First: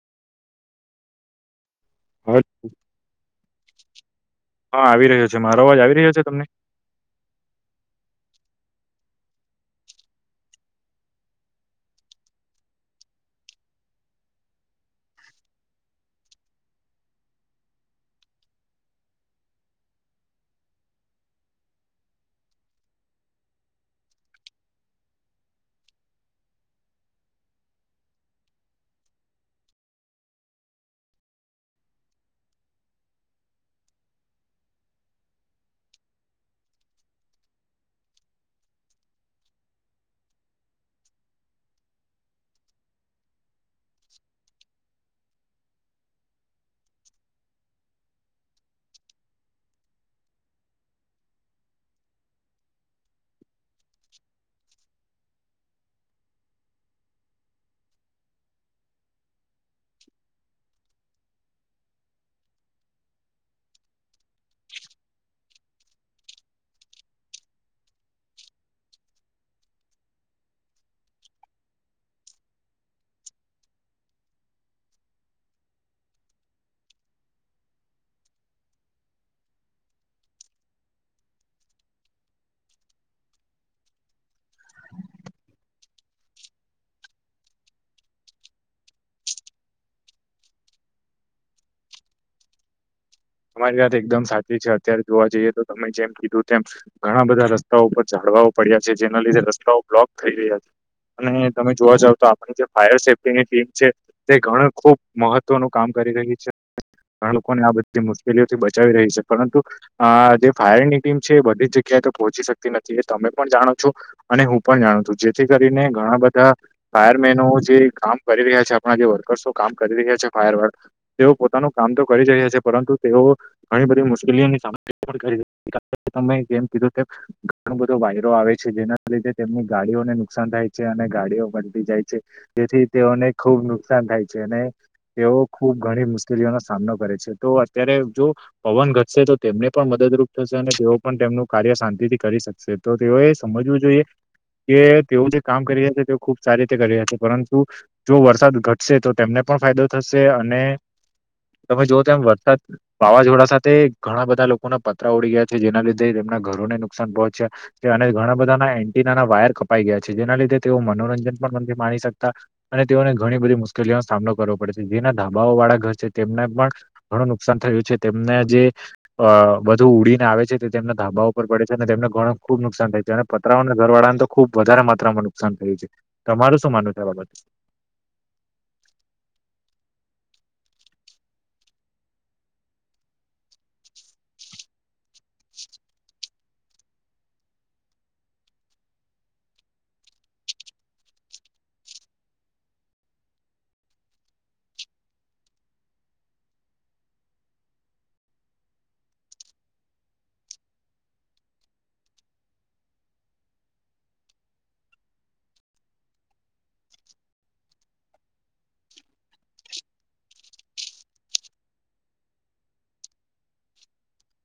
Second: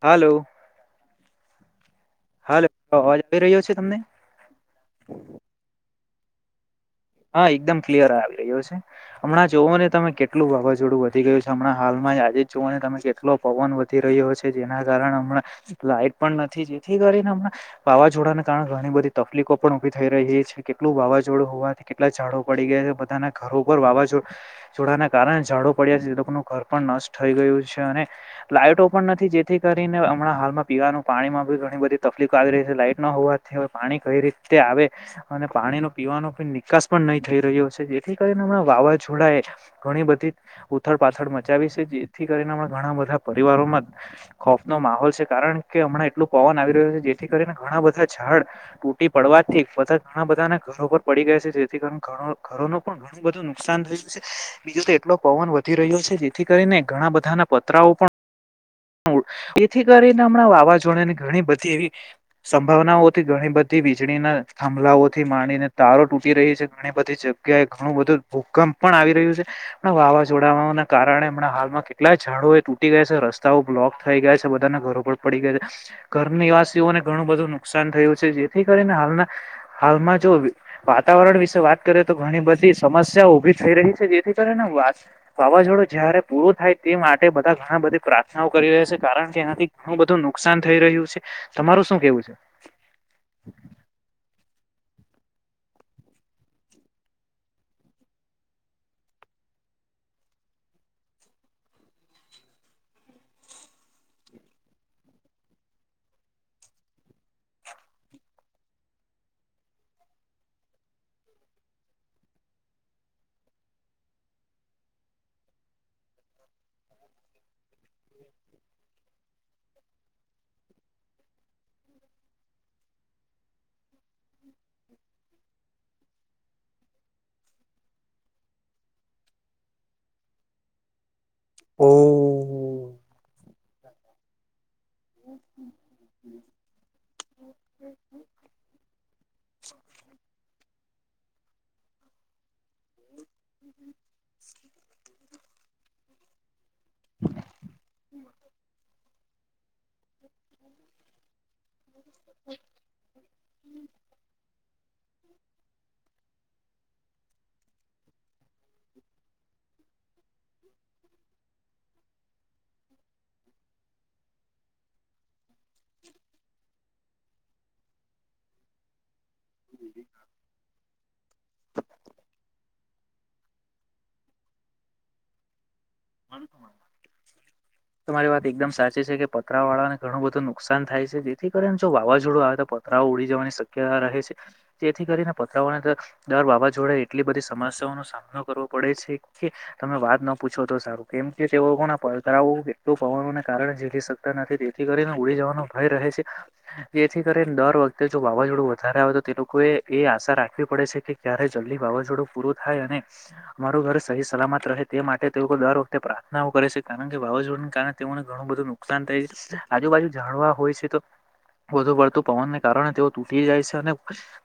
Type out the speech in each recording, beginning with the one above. હાલો. હ હાલો અવાજ આવી રહ્યો છે તમને હા આવી રહ્યો છે. મારો અવાજ આવી રહ્યો છે તમને? હા એકદમ ક્લિયર આવી રહ્યો છે. હમણાં જોવો ને તમે કેટલું વાવાઝોડું વધી ગયું છે હમણાં હાલ માં આજે જ જોવા તમે કેટલો પવન વધી રહ્યો છે. જેના કારણે હમણાં લાઈટ પણ નથી જેથી વાવાઝોડાને કારણે ઘણી બધી તકલીફો પણ ઉભી થઈ રહી છે કેટલું વાવાઝોડું હોવાથી કેટલા ઝાડુ પડી ગયા છે બધાના ઘરો ઉપર વાવાઝો ઝોડાડાના કારણે ઝાડો પડ્યા છે એ લોકોનું ઘર પણ નસ્ટ થઈ ગયું છે અને લાઈટો પણ નથી જેથી કરીને હમણાં હાલમાં પીવાનું પાણીમાંથી ઘણી બધી તકલીફો આવી રહી છે લાઈટ ન હોવાથી પાણી કઈ રીતે આવે અને પાણી ન પીવાનું પણ ની વિકાસ પણ નહી થઈ રહ્યો છે જેથી કરીને હમણાં વાવાઝોડા એ ઘણી બધી ઉથડ પાથળ મચાવી જેસથી જેથી કરીને ઘણા બધા પરિવારોમાં ખોફ નો માહોલ છે કારણ કે હમણાં એટલું પવન આવે આવી રહ્યો છે જેથી કરીને ઘણા બધા ઝાડ તૂટી પડવાથી ફતત ઘણા બધાને ઘરો પર પડી ગયા છે. જેથી કર ઘણું ઘરો નો પણ ઘણુ નુકસાન થયું છે બીજું એટલો પવન વધી રહ્યો છે જેથી કરીને ઘણા બધાના પતરાઓ પણ તું એથી કરીને હમણાં વાવાઝોડાની ઘણી બધી એવી સંભાવનાઓથી ઘણી બધી વીજળીના થભલાઓ થી માનીને તારો તૂટી રહી છે ઘણી બધી જગ્યાએ ઘણું બધું ભૂકંપ પણ આવી રહ્યું છે પણ વાવાઝોડાઓના કારણે હમણાં હાલમાં કેટલા ઝડો એ તૂટી ગયા છે રસ રસ્તા બ્લોક થઈ ગયા છે બધાના ઘરો પર પડી ગયા છે. ઘર નિવાસીઓને ઘણું બધું નુકસાન થયું છે જે જેથી કરીને હાલના હાલમાં જો વાતાવરણ વિશે વાત કરીએ તો ઘણી બધી સમસ્યાઓ ઉભી થઈ રહી છે. જેથી કરે ને વાત વાવાઝોડું જયારે પૂરું થાય તે માટે બધા ઘણા બધી પ્રા કરી રહ્યા છે કારણ કે એનાથી ઘણું બધું નુકસાન થઈ રહ્યું છે તમારું શું કેવું છે. [inaudible] તમારી વાત એકદમ સાચી છે અત્યારે જોવા જઈએ તો તમે જેમ કીધું તેમ ઘણા બધા રસ્તાઓ ઉપર ચડો પડ્યા છે જેના લીધે રસ્તાઓ બ્લોક થઈ રહ્યા છે. અને તમે જોવા જાવ તો આપણી જે ફાયર સેફ્ટીની ટીમ છે તે ઘણ ખુબ મહત્વનું કામ કર રહી છે બા લોકોકોને આ બધા જે મુશ્કેલીઓથી બચાવી રહી છે પરંતુ જે ફાયરની ટીમ છે એ બધી જગ્યા તો પહોંચી શકતી નથી એ તમે પણ જાણો છો અને હું પણ જાણું છું જેથી કરીને ઘણા બધા ફાયરમેનો જે કામ કરી રહ્યા છે આપણા જે વર્કર્સો કામ કરી રહ્યા છે ફાયર વર્ગ તેઓ પોતાનું કામ તો કરી રહ્યા છે પરંતુ તેઓ ઘણી બધી મુશ્કેલીઓની સામના પણ કરી તમે જેમ કીધું કે ઘણો બધો વાયરો આવે છે જેના લીધે તેમની ગાડીઓને નુકસાન થાય છે અને ગાડીઓ મતી જાય છે જેથી ઓ. તેઓને ખુબ નુકસાન થાય છે અને તેઓ ખુબ ઘણી મુશ્કેલીઓનો સામનો કરે છે તો અત્યારે જો પવન ઘટશે તો તેમને પણ મદદરૂપ થશે અને તેઓ પણ તેમનું કાર્ય શાંતિ થી કરી શકે તો તેઓ એ સમજવું જોઈએ કે તેઓ જે કામ કરી રહ્યા છે તે ખુબ સારી કરી છે પરંતુ જો વરસાદ ઘટશે તો તેમને પણ ફાયદો થશે અને તમે જો તમે એ વાવાઝોડા સાથે ઘણા બધા લોકોના પતરા ઉડી ગયા છે જેના લીધે તેમના ઘરોને નુકસાન પહોંચ્યા ઘણા બધા ના એન્ટિના વાયર કપાઈ ગયા છે જેના લીધે તેઓ મનોરંજન પણ નથી માણી શકતા અને તેઓને ઘણી બધી મુશ્કેલીઓનો સામનો કરવો પડે છે જેના ધાબાઓ વાળા ઘર છે તેમને પણ ઘણું નુકસાન થયું છે તેમને જે અ બધું ઉડીને આવે છે તે તેમના ધાબા ઉપર પડે છે અને તેમને ઘણું ખુબ નુકસાન થાય છે પતરાને ઘરવાળા ને તો ખુબ વધારે માા માં નુકસાન થયું છે તમારું શું માનવું છે આ બાબત તમારી વાત એકદમ સાચી છે કે પતરા વાળાને ઘણું બધું નુકસાન થાય છે જેથી કરીને જો વાવાઝોડું આવે તો પતરાઓ ઉડી જવાની શક્યતા રહે છે તેથી કરીને પત્ર દર વાવાઝોડે એટલી બધી સમસ્યાઓ નો સામનો કરવો પડે છે કે તમે વાત ન પૂછો બ સારું કેમ કે તેઓ લોકોના પરાવું પવનોને કારણે જીલી શકતા નથી તેથી કરીને ઉડી જવાનું ભય રહે છે જેથી કરીને દર વખતે જો વાવાઝોડું વધારે આવે તો તે લોકો એ આશા રાખવી ડે છે કે ક્યારે જલ્દી વાવાઝોડું પૂરું થાય અને અમારું ઘર સહી સલામત રહે તે માટે તે દર વખતે પ્રાર્થનાઓ કરે છે કારણ કે વાવાઝોડા કારણે તેઓને ઘણું બધું નુકસાન થાય છે આજુબાજુ જાણ ન છે તો વધુ પડતું પવનને કારણે તેઓ તૂટી જાય છે અને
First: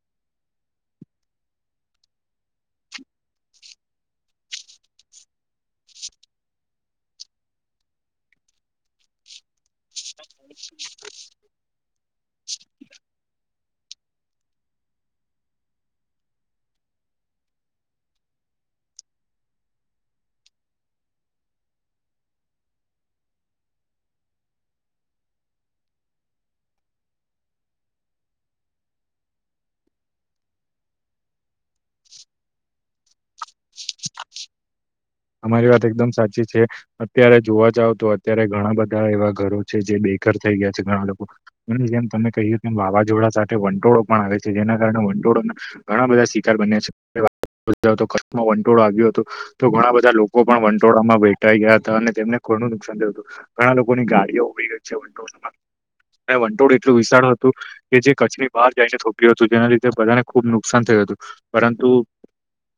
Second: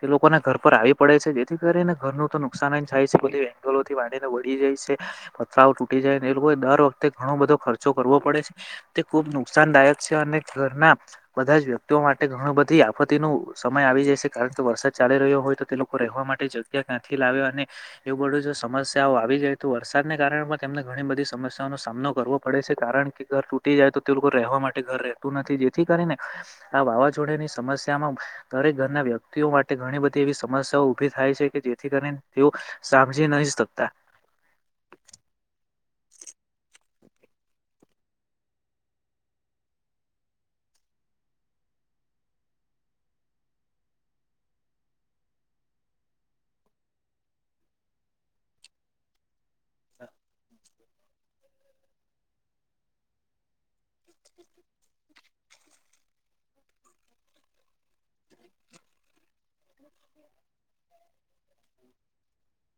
તે લોકોના ઘર પર આવી પડે છે જેથી કરીને ઘરનું તો નુકસાન જ થાય છે ભ વંગલો થી બાડીને વળી જાય છે ફાવ તૂટી જાય એ લોકો દર વખતે ઘણો બધો ખર્ચો કરવો પડે છે તે ખુબ નુકસાનદાયક છે અને ઘરના બધા જ વ્યક્તિઓ માટે ઘણું બધી આફતી ન સમય આવી જાય છે કારણ કે વરસાદ ચાલી રહ્યો હોય તો તે લોકો રહેવા માટે જગ્યા ક્યાંથી લાવે અને એવું બધું જો સમસ્યાઓ આવી જાય તો વરસાદને કારમાં તેમને ઘણી બધી સમસ્યાઓ નનો સામનો કરવો પડે છે કારણ કે ઘર તૂટી જાય તો તે લોકો રહેવા માટે ઘર રહે નથી જેથી કરીને આ વાવાઝોડની સમસ્યામાં દરેક ઘરના વ્યક્તિઓ માટે ઘણી બધી એવી સમસ્યાઓ ઉભી થાય છે કે જેથી કરીને તેઓ સાજી નહી શકતા અમારી વાત એકદમ સાચી છે અત્યારે જોવા જાવ તો અત્યારે ઘણા બધા એવા ઘરો છે જે બે થ ગયા છે ઘણા લોકો અને જેમ તમે કહી વાવાઝોડા સાથે વંટોળો પણ આવે છે જેના કારણે ઘણા બધા શિકાર બન્યા છે વંટોળો આવ્યો હતો ઘણા લોકો પણ વન વંટોળમાં બેઠા ગયા હતા અને તેમને ખોણું નુકસાન થયું હતું ઘણા લોકોની ગાડીઓ ઉભી ગઈ છે વંટોળમાં વંટોળ એટલું વિસ્તાર હતું કે જે કચ્છની બહાર જઈને થોપ્યું હતું જેના લીધે તે બધાને ખુબ નુકસાન થયું હતું પરંતુ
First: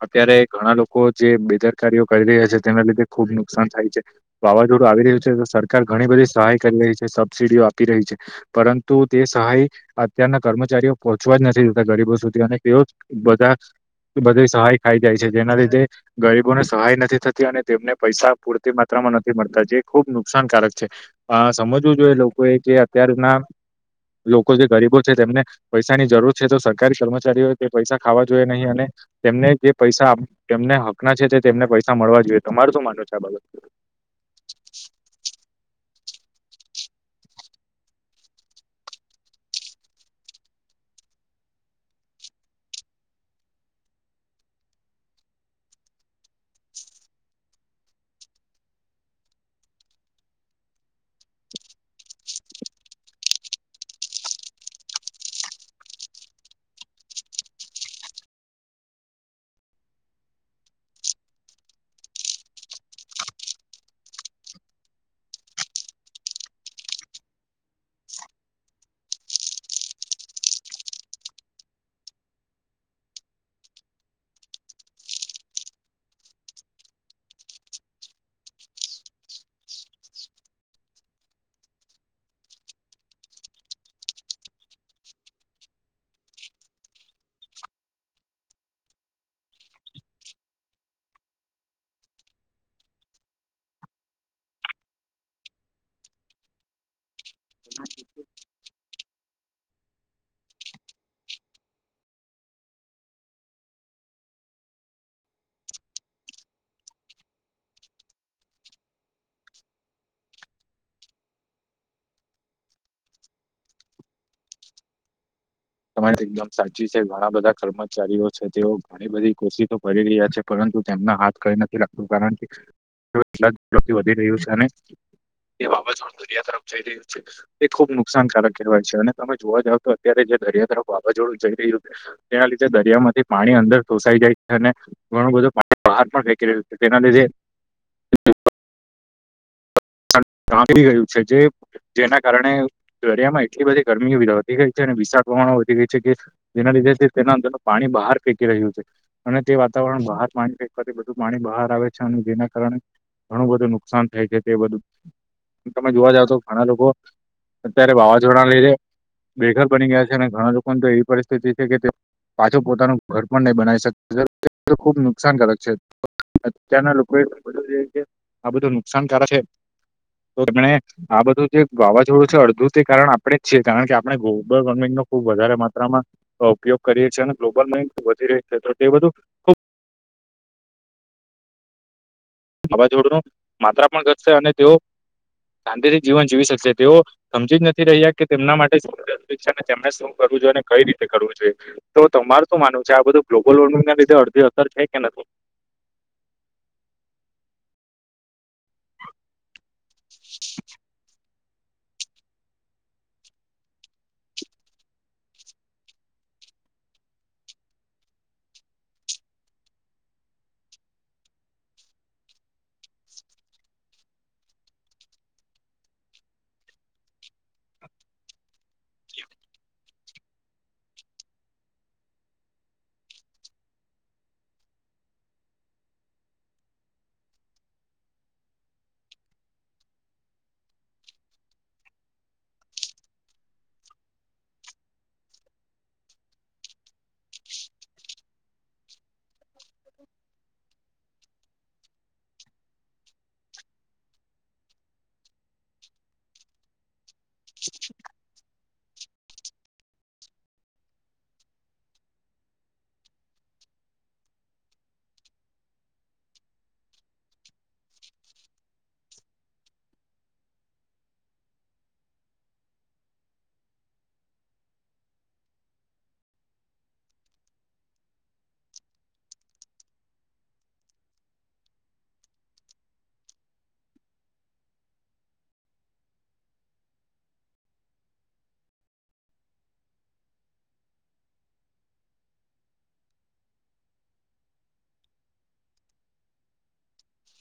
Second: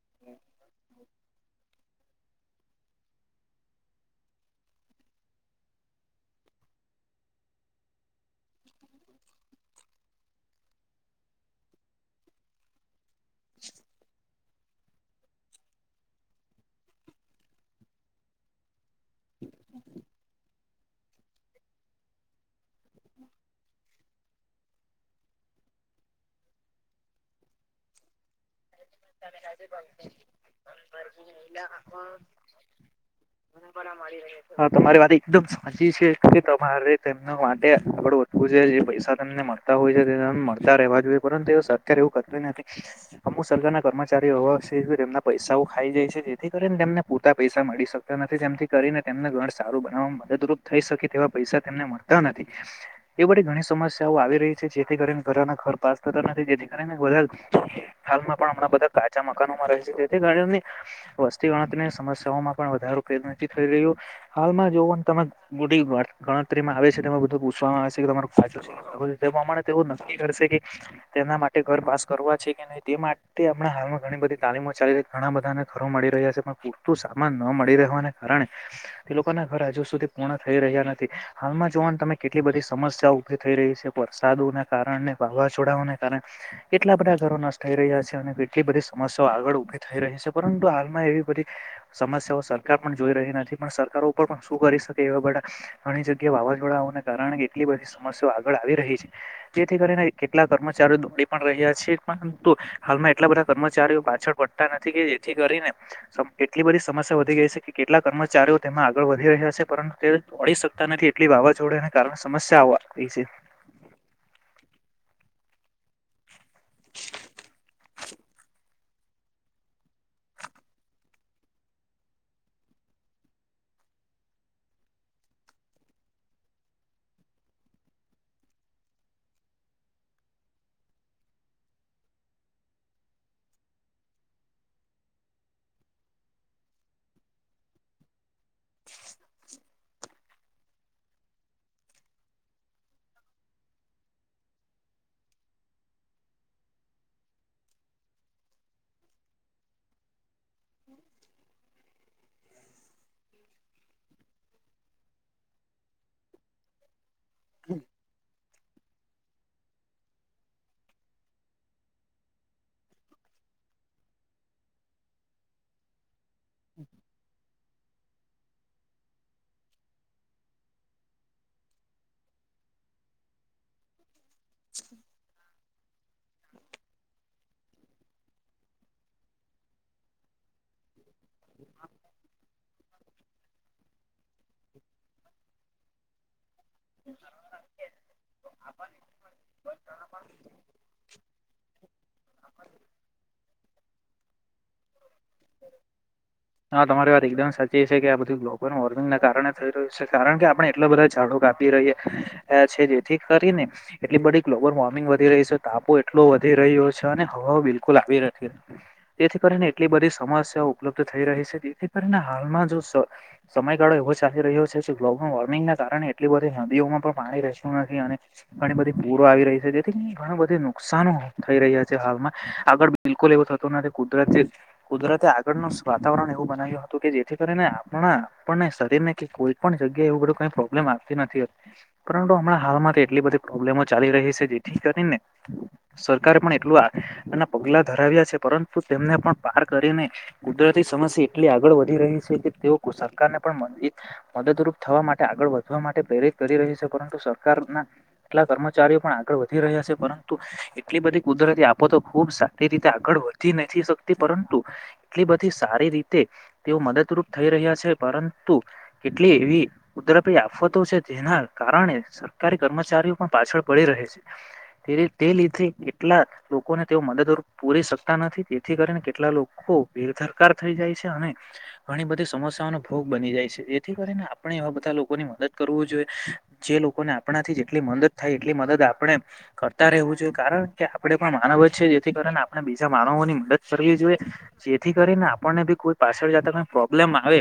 અત્યારે ઘણા લોકો જે બેદરકારીઓ કરી રહ્યા છે તેના લીધે ખુબ નુકસાન થાય છે વાવાઝોડું આવી રહ્યું છે તો સરકાર ઘણી બધી સહાય કરી રહી છે સબસિડીઓ આપી રહી છે પરંતુ તે સહાય અત્યારના કર્મચારીઓ પહોંચવા જ નથી જતા ગરીબ સુધી અને તેઓ બધા બધી સહાય ખાઈ જાય છે જેના લીધે ગરીબોને સહાય નથી થતી અને તેમને પૈસા પૂરતી માત્રામાં નથી મળતા જે ખુબ નુકસાનકારક છે સમજવું જોઈએ લોકો એ જે અત્યાર ના લોકો જે ગરીબો છે તેમને પૈસાની જરૂર છે તો સરકારી કર્મચારીઓ તે પૈસા ખાવા જોઈએ નહીં અને તેમને જે પૈસા તેમને હક ના છે તેમને પૈસા મળવા જોઈએ તમારું શું માનવું છે આ બાબત તમારી વાત એકદમ સાચી છે તમારે તેમના માટે આગડ વધતું છે જે પૈસા તને મળતા હોય છે તે મળતા રહેવા જોઈએ પરંતુ એ સરકાર એવું કરત નથીમુ સરકારના કર્મચારીઓ એવા છે તેમના પૈસાઓ ખાઈ જાય છે જેથી કરીને તેમને પરતા પૈસા મળી શકતા નથી કરીનેને ઘ સારું બનાવામાં મદદરૂપ થઈ શકે તેવા પૈસા તેમને મળતા નથી એ બ ઘણી સમસ્યાઓ આવી રહી છે જેથી કરીને ઘરના ઘર પાસ થતા નથી જેથી કરી બધા હાલમાં પણ હમણાં બધા કાચા મકાનોમાં રહે છે જેથીની વસ્તી ગણતરીની સમસ્યાઓમાં પણ વધરો થઈ રહ્યો હાલમાં જો ત મોટી ગણતરીમાં આવે છે તે બધું પૂછવામાં આવે છે ચ છે તે પ્રમાણે તે નક્કી કરશે કે તેના માટે ઘર પાસ કરવા છે કે ન તે માટે આપણા હાલમાં ઘણી બધી તાલીમો ચાલી રહી ઘણા બધાને ઘરો મળી રહ્યા છે પણ પૂરતું સામાન ન મળી રહે ઘર હજુ સુધી પૂર્ થઈ રહ્યા નથી હાલમાં જોવાનું તમે કેટલી બધી સમ સમ્યા ઉભી થઈ રહી છે વરસાદોના કારણે વાવાઝોડાને કારણે કેટલા બધા ઘરોના થઈ રહ્યા છે અને કેટલી બધી સમસ્યાઓ આગળ ઉભી થઈ રહી છે પરંતુ હાલમાં એવી બધી સમસ્યાઓ સરકાર પણ જોઈ રહી નથી. પણ સરકાર ઉપર પણ શું કરી શકે, એવા બધા ઘણી જગ્યાએ વાવાઝોડાઓને કારણે કે બધી સમસ્યાઓ આગળ આવી રહી છે, જેથી કરીને કેટલા કર્મચારીઓ દોડી પણ રહ્યા છે, પણ તુ હાલમાં એટલા બધા કર્મચારીઓ પાછળ પડતા નથી, કે જેથી કરીને સ એટલી બધી સમસ્યા વધી ગઇ છે કે કેટલા કર્મચારીઓ તેમાં આગળ વધી રહ્યા છે, પરંતુ તે દોડી શકતા નથી, એટલી વાવાઝોડાને કારણે સમ [unintelligible] એ છે. તમારી વાત એકદમ સાચી છે, ઘણા બધા કર્મચારીઓ છે, તેઓ ઘણી બધી કોશિશો કરી રહ્યા છે, પરંતુ તેમના હાથ કંઈ નથી લાગતું, કારણ કે [unintelligible] ઝડપથી વધી રહ્યું છે, અને એ વાવાઝોડું દરિયા તરફ જઈ રહ્યું છે. એ ખુબ નુકસાનકારક કહેવાય છે. અને તમે જોવા જાવ તો અત્યારે જે દરિયા તરફ વાવાઝોડું જઈ રહ્યું છે. તેના લીધે દરિયામાંથી પાણી અંદર સોસાઈ જાય છે, અને ઘણું બધુ પા બહાર પણ ફેંકી રહ્યુ છે, તેના લીધે [unintelligible] ગયું છે, જે જેના કારણે દરિયામાં એટલી બધી ગરમી વધી ગઈ છે, અને વિશાળ પ્રમાણમાં વધી ગઈ છે, કે જેના લીધે તેના અંદર પાણી બહાર ફેંકી રહ્યું છે. અને તે વાતાવરણ બહાર પાણી ફેંકવાથી, બધું પાણી બહાર આવે છે, અને જેના કારણે ઘણું બધું નુકસાન થાય છે. એ બધું. તમે જોવા જાવ તો ઘણા લોકો અત્યારે વાવાઝોડાના લીધે બેઘર બની ગયા છે, અને ઘણા લોકોન તો એવી પરિસ્થિતિ છે, કે તે પાછું પોતાનું ઘર પણ નહીં બનાવી શકે. [unintelligible] ખૂબ નુકસાનકારક છે. અત્યારના લોકો એ ખ કે આ બધું નુકસાન જાતું છે, તો એમણે આ બધું જે વાવાઝોડું છે અડધું, તે કારણ આપડે છીએ કારણ કે આપણે ગ્લોબલ વોર્મિંગનો ખુબ વધારે માત્રામાં ઉપયોગ કરીએ છીએ, અને ગ્લોબલ વોર્મિંગ ખૂબ વધી રહી છે. તો તે બધું ખૂબ હ વાવાઝોડુંનું માત્રા પણ ઘટશે, અને તેઓ સાંતીથી જીવન જીવી શકશે. તેઓ સમજી જ નથી રહ્યા, કે તેમના માટે [unintelligible] તેમને શું કરવું જોઈએ અને કઈ રીતે કરવું જોઈએ. તો તમાર શું માનવું છે, આ બધું ગ્લોબલ વોર્મિંગના લીધે અડધી અસર થઈ? હા, તમારી વાત એકદમ સાચી છે કે આ બધું ગ્લોબલ વોર્મિંગના કારણે થઈ રહ્યું છે. કારણ કે આપણે એટલા બધા ઝાડો કાપી રહ્યા અ છે, જેથી કરીને એટલી બધી ગ્લોબલ વોર્મિંગ વધી રહી છે, તાપ હો એટલો વધી રહ્યો છે, અને હવા બિલકુલ આવી નથી, તેથી કરી ને એટલી બધી સમસ્યાઓ ઉપલબ્ધ થઈ રહી છે. જેથી કરીને હાલમાં જો સ સમયગાળો એવો ચાલી રહ્યો છે [unintelligible] ગ્લોબલ વોર્મિંગના કારણે એટલી બધી નદીઓમાં પણ પાણી રહેતું નથી, અને ઘણી બધી પૂરો આવી રહી છે. જેથી કરીને ઘણા બધુ નુકસાનો થઈ રહ્યા છે હાલમાં આગળ બિલકુલ એવું થતું નથી કુદરત જે કુદરતે આગળનું સ વાતાવરણ એવું બનાવ્યું હતું કે જેથી કરીને આપણા આપણને શરીરને કે કોઈ પણ જગ્યાએ એવુ બધુ કંઈ પ્રોબ્લેમ આવતી નથી પરંતુ હમણા હાલમાં તો એટલી બધી પ્રોબ્લેમો ચાલી રહી છે જેથી કરીને સરકારે પણ એટલુ આ એના પગલા ધરાવ્યા છે, પરંતુ તેમને પણ બહાર કરીને, કુદરતી સમસ્યા એટલી આગળ વધી રહી છે કે, તેઓ સરકારને પણ મ દદરૂપ થવા માટે આગળ વધવા માટે પ્રેરિત કરી રહી છે, પરંતુ સરકારના કેટલા કર્મચારીઓ પણ આગળ વધી રહ્યા છે, પરંતુ એટલી બધી કુદરતી આફતો ખુબ સારી રીતે આગળ વધી નથી સ કતી પરંતુ એટલી બધી સારી રીતે તેઓ મદદરૂપ થઈ રહ્યા છે પરંતુ કેટલી એવી કુદરતી આફતો છે જેના કારણે સરકારી કર્મચારીઓ પણ પાછળ પડી રહે તે લીધે કેટલા લોકોને તેઓ મદદરૂ પૂરી શકતા નથી થી કરીને કેટલા લોકો બેેધરકાર થઈ જાય છે અને ઘણી બધી સમસ્યાઓનો ભોગ બની જાય છે. જેથી કરીને આપણે એવા બધા લોકોની મદદ કરવું જોઈએ જે લોકોને આપણા થી જેટલી મદદ થાય એટલી મ દદ આપણે કરતા રહેવું જોઈએ કારણ કે આપડે પણ માનવ જ છે જેથી કારણે આપણે બીજા માનવોની મદદ કરવી જોઈએ જેથી કરીને આપણને ભી કોઈ પાછળ જતા કઈ પ્રોબ્લેમ આવે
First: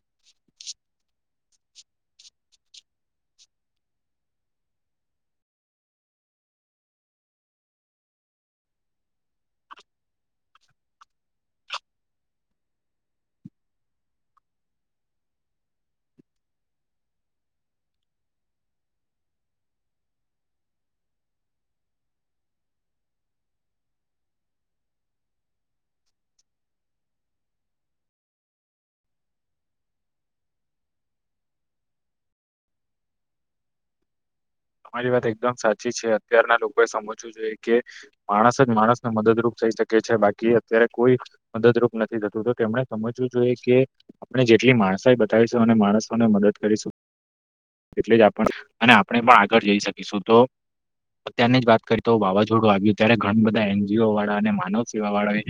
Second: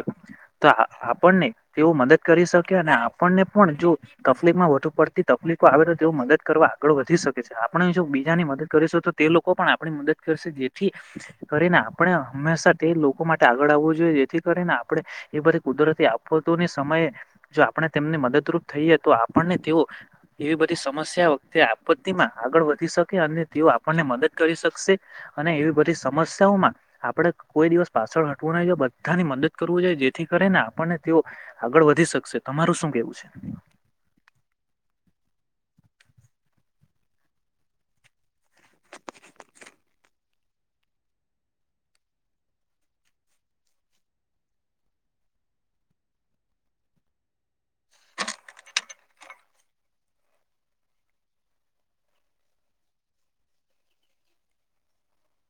તો આ આપને તેઓ મદદ કરી શકે અને આપણને પણ જો તકલીફ માં વધુ પડતી તકલીફો આવે તો તે મદદ કરવા આગળ વધી શકે છે આપણે જો બીજાની મદદ કરીશું તો તે લોકો પણ આપણી મદદ કરશે જેથી કરીને આપણે હંમેશા તે લોકો માટે આગળ આવવું જોઈએ જેથી કરીને આપડે એ બધી કુદર તી આપતોની સમયે જો આપણે તેમને મદદરૂપ થઈએ તો આપણને તેઓ એવી બધી સ મસ્યા વખતે આપત્તિમાં આગળ વધી શકે અને તેઓ આપણને મદદ કરી શકશે અને એવી બધી સમસ્યાઓમાં આપડે કોઈ દિવસ પાછળ હટવું નાહી જોઈએ બધાની મદદ કરવું જોઈએ જેથી કરીને આ પણને તેઓ આગળ વધી શકશે તમારું શું કેવું છે? તમારી વાત એકદમ સાચી છે અત્યારના લોકોએ સમજવું જોઈએ કે માણસ જ માણસને મદદરૂપ થઇ શકે છે બાકી અત્યારે કોઈ મદદરૂપ નથી થતું તેમણે સમજવું જોઈએ કે આપણે જે ટલી માણસાઈ બતાવીશું અને માણસોને મદદ કરીશું એટલે જ આપ અને આપણે પણ આ ગળ જઈ શકીશું તો અત્યારની જ વાત કરી તો વાવાઝોડું આવ્યું ત્યારે ઘણા બધા એન જી ઓ વાળા અને માનવ સેવા વાળા એ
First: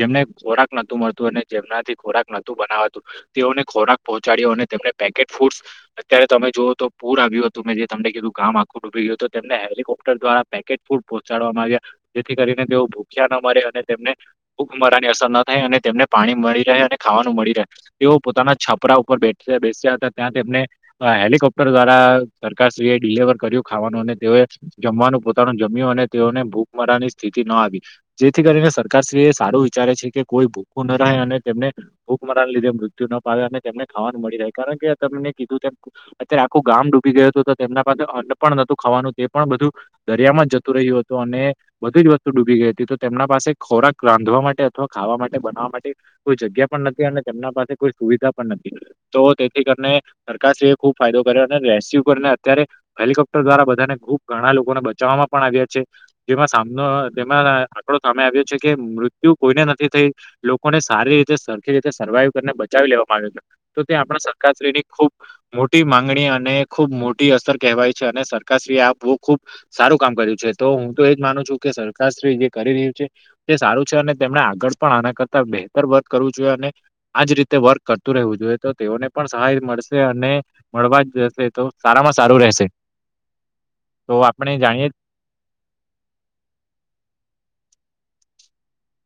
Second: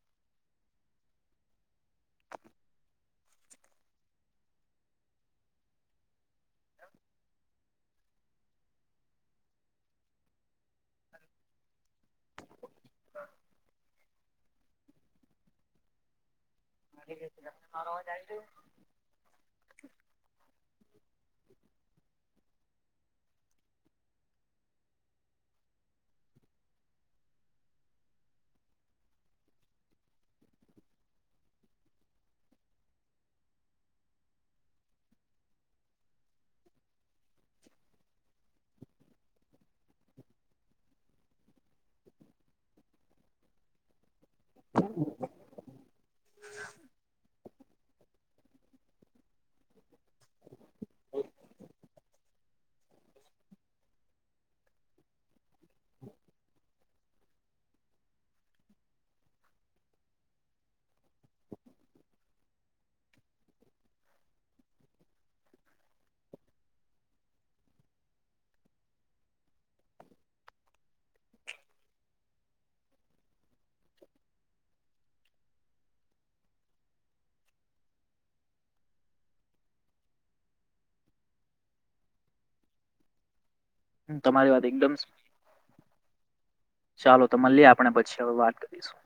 જેમને ખોરાક નોતું મળતું અને જેમનાથી ખોરાક નોતું બનાવાતું તેઓને ખોરાક પહોંચાડ્યો અને તે મને કેપેટ ફૂડ્સ અત્યારે તમે જુઓ તો પૂર આવ્યું હતું મેં જે તમને કીધું ગામ આખુ ડૂબી ગયું તેમને હેલિકોપ્ટર દ્વારા પેકેટ ફૂડ પહોંચાડવામાં આવ્યા જેથી કરીને તેઓ ભૂખ્યા ના તમારે અને તેમને ભૂખમરાની અસર ના થાય અને તેમને પાણી મળી તે હેને ખાવાનું મળી રહે તેઓ પોતાના છપરા ઉપર બે બેસ્યા હતા ત્યાં તેમનેે અ હેળી કપટર દ્વારા સરકાર ડિલવર કર્યું ખાવાનું અને તે જમવાનું પોતાનું જમ્યું અને તેઓને ભૂખ મરાની સ્થિતિ ના આવી જેથી કરીને સરકારશ્રી એ સારું વિચારે છે કે કોઈ ભૂખું ન રહે અને તેમને ભૂખ મરાને લીધે મૃત્યુ જૂનો પાયાને અને તેમને ખવાનું મળી રહે કારણ કે તમેં મને કીધું અત્યારે આખું ગામ ડૂબી ગય હતું ત તેમના પાસે અન્ન પણ નતું ખાવાનું તે પણ બધું દરિયામાં જતું રહ્યું હતું અને બધી જ વસ્તુ ડૂબી ગઈ હતી તો તેમના પાસે ખોરાક રાંધવા માટે અથવા ખાવા માટે બનાવવા માટે કોઈ જગ્યા પણ નથી અને તેમના પા સે કોઈ સુવિધા પણ નથી તો તેથી કરીને સરકાર શ્રી ખુબ ફાયદો કર્યો અને રેસ્યુ કરીને ત્યારે હેલિકોપ્ટર દ્વારા બધાને ખુબ ઘણા લોકોને બચવામાં પણ આવ્યા છે જેમાં સામનો જેમા આંકડો સામે આવ્યો છે કે મૃત્યુ કોઈને નથી થઈ લોકોને સારી રીતે સરખી રીતે સર્વાઈવ ક ને બચાવી લેવામાં આવ્યું તું તો ત્યા આપડા સરકારશ્રીની ખૂબ મોટી માંગણી અને ખૂબ મો ઈ અસર કહેવાય છે અને સરકારશ્રી આ બહુ ખુબ સારું કામ કર્યું છે તો હું તો એજ માનું છું કે સરકાર જે રીતે કરી રહ્યું છે તે સારું છે અને તેમને આગળ પણ આના કરતા બેહેતર વર્ક કરવું જોઈએ અને આજ રીતે વર્ક કરતું રહેવું જોઈએ તો તેઓને પણ સહાય મળશે અને મળવા જ જશે તો સારામાં સારું રહેશે તો તમારી આપણે વાત જાણીએ એકદમ ચાલો તો મલીયે આ પણે પછી હવે વાત કરીશું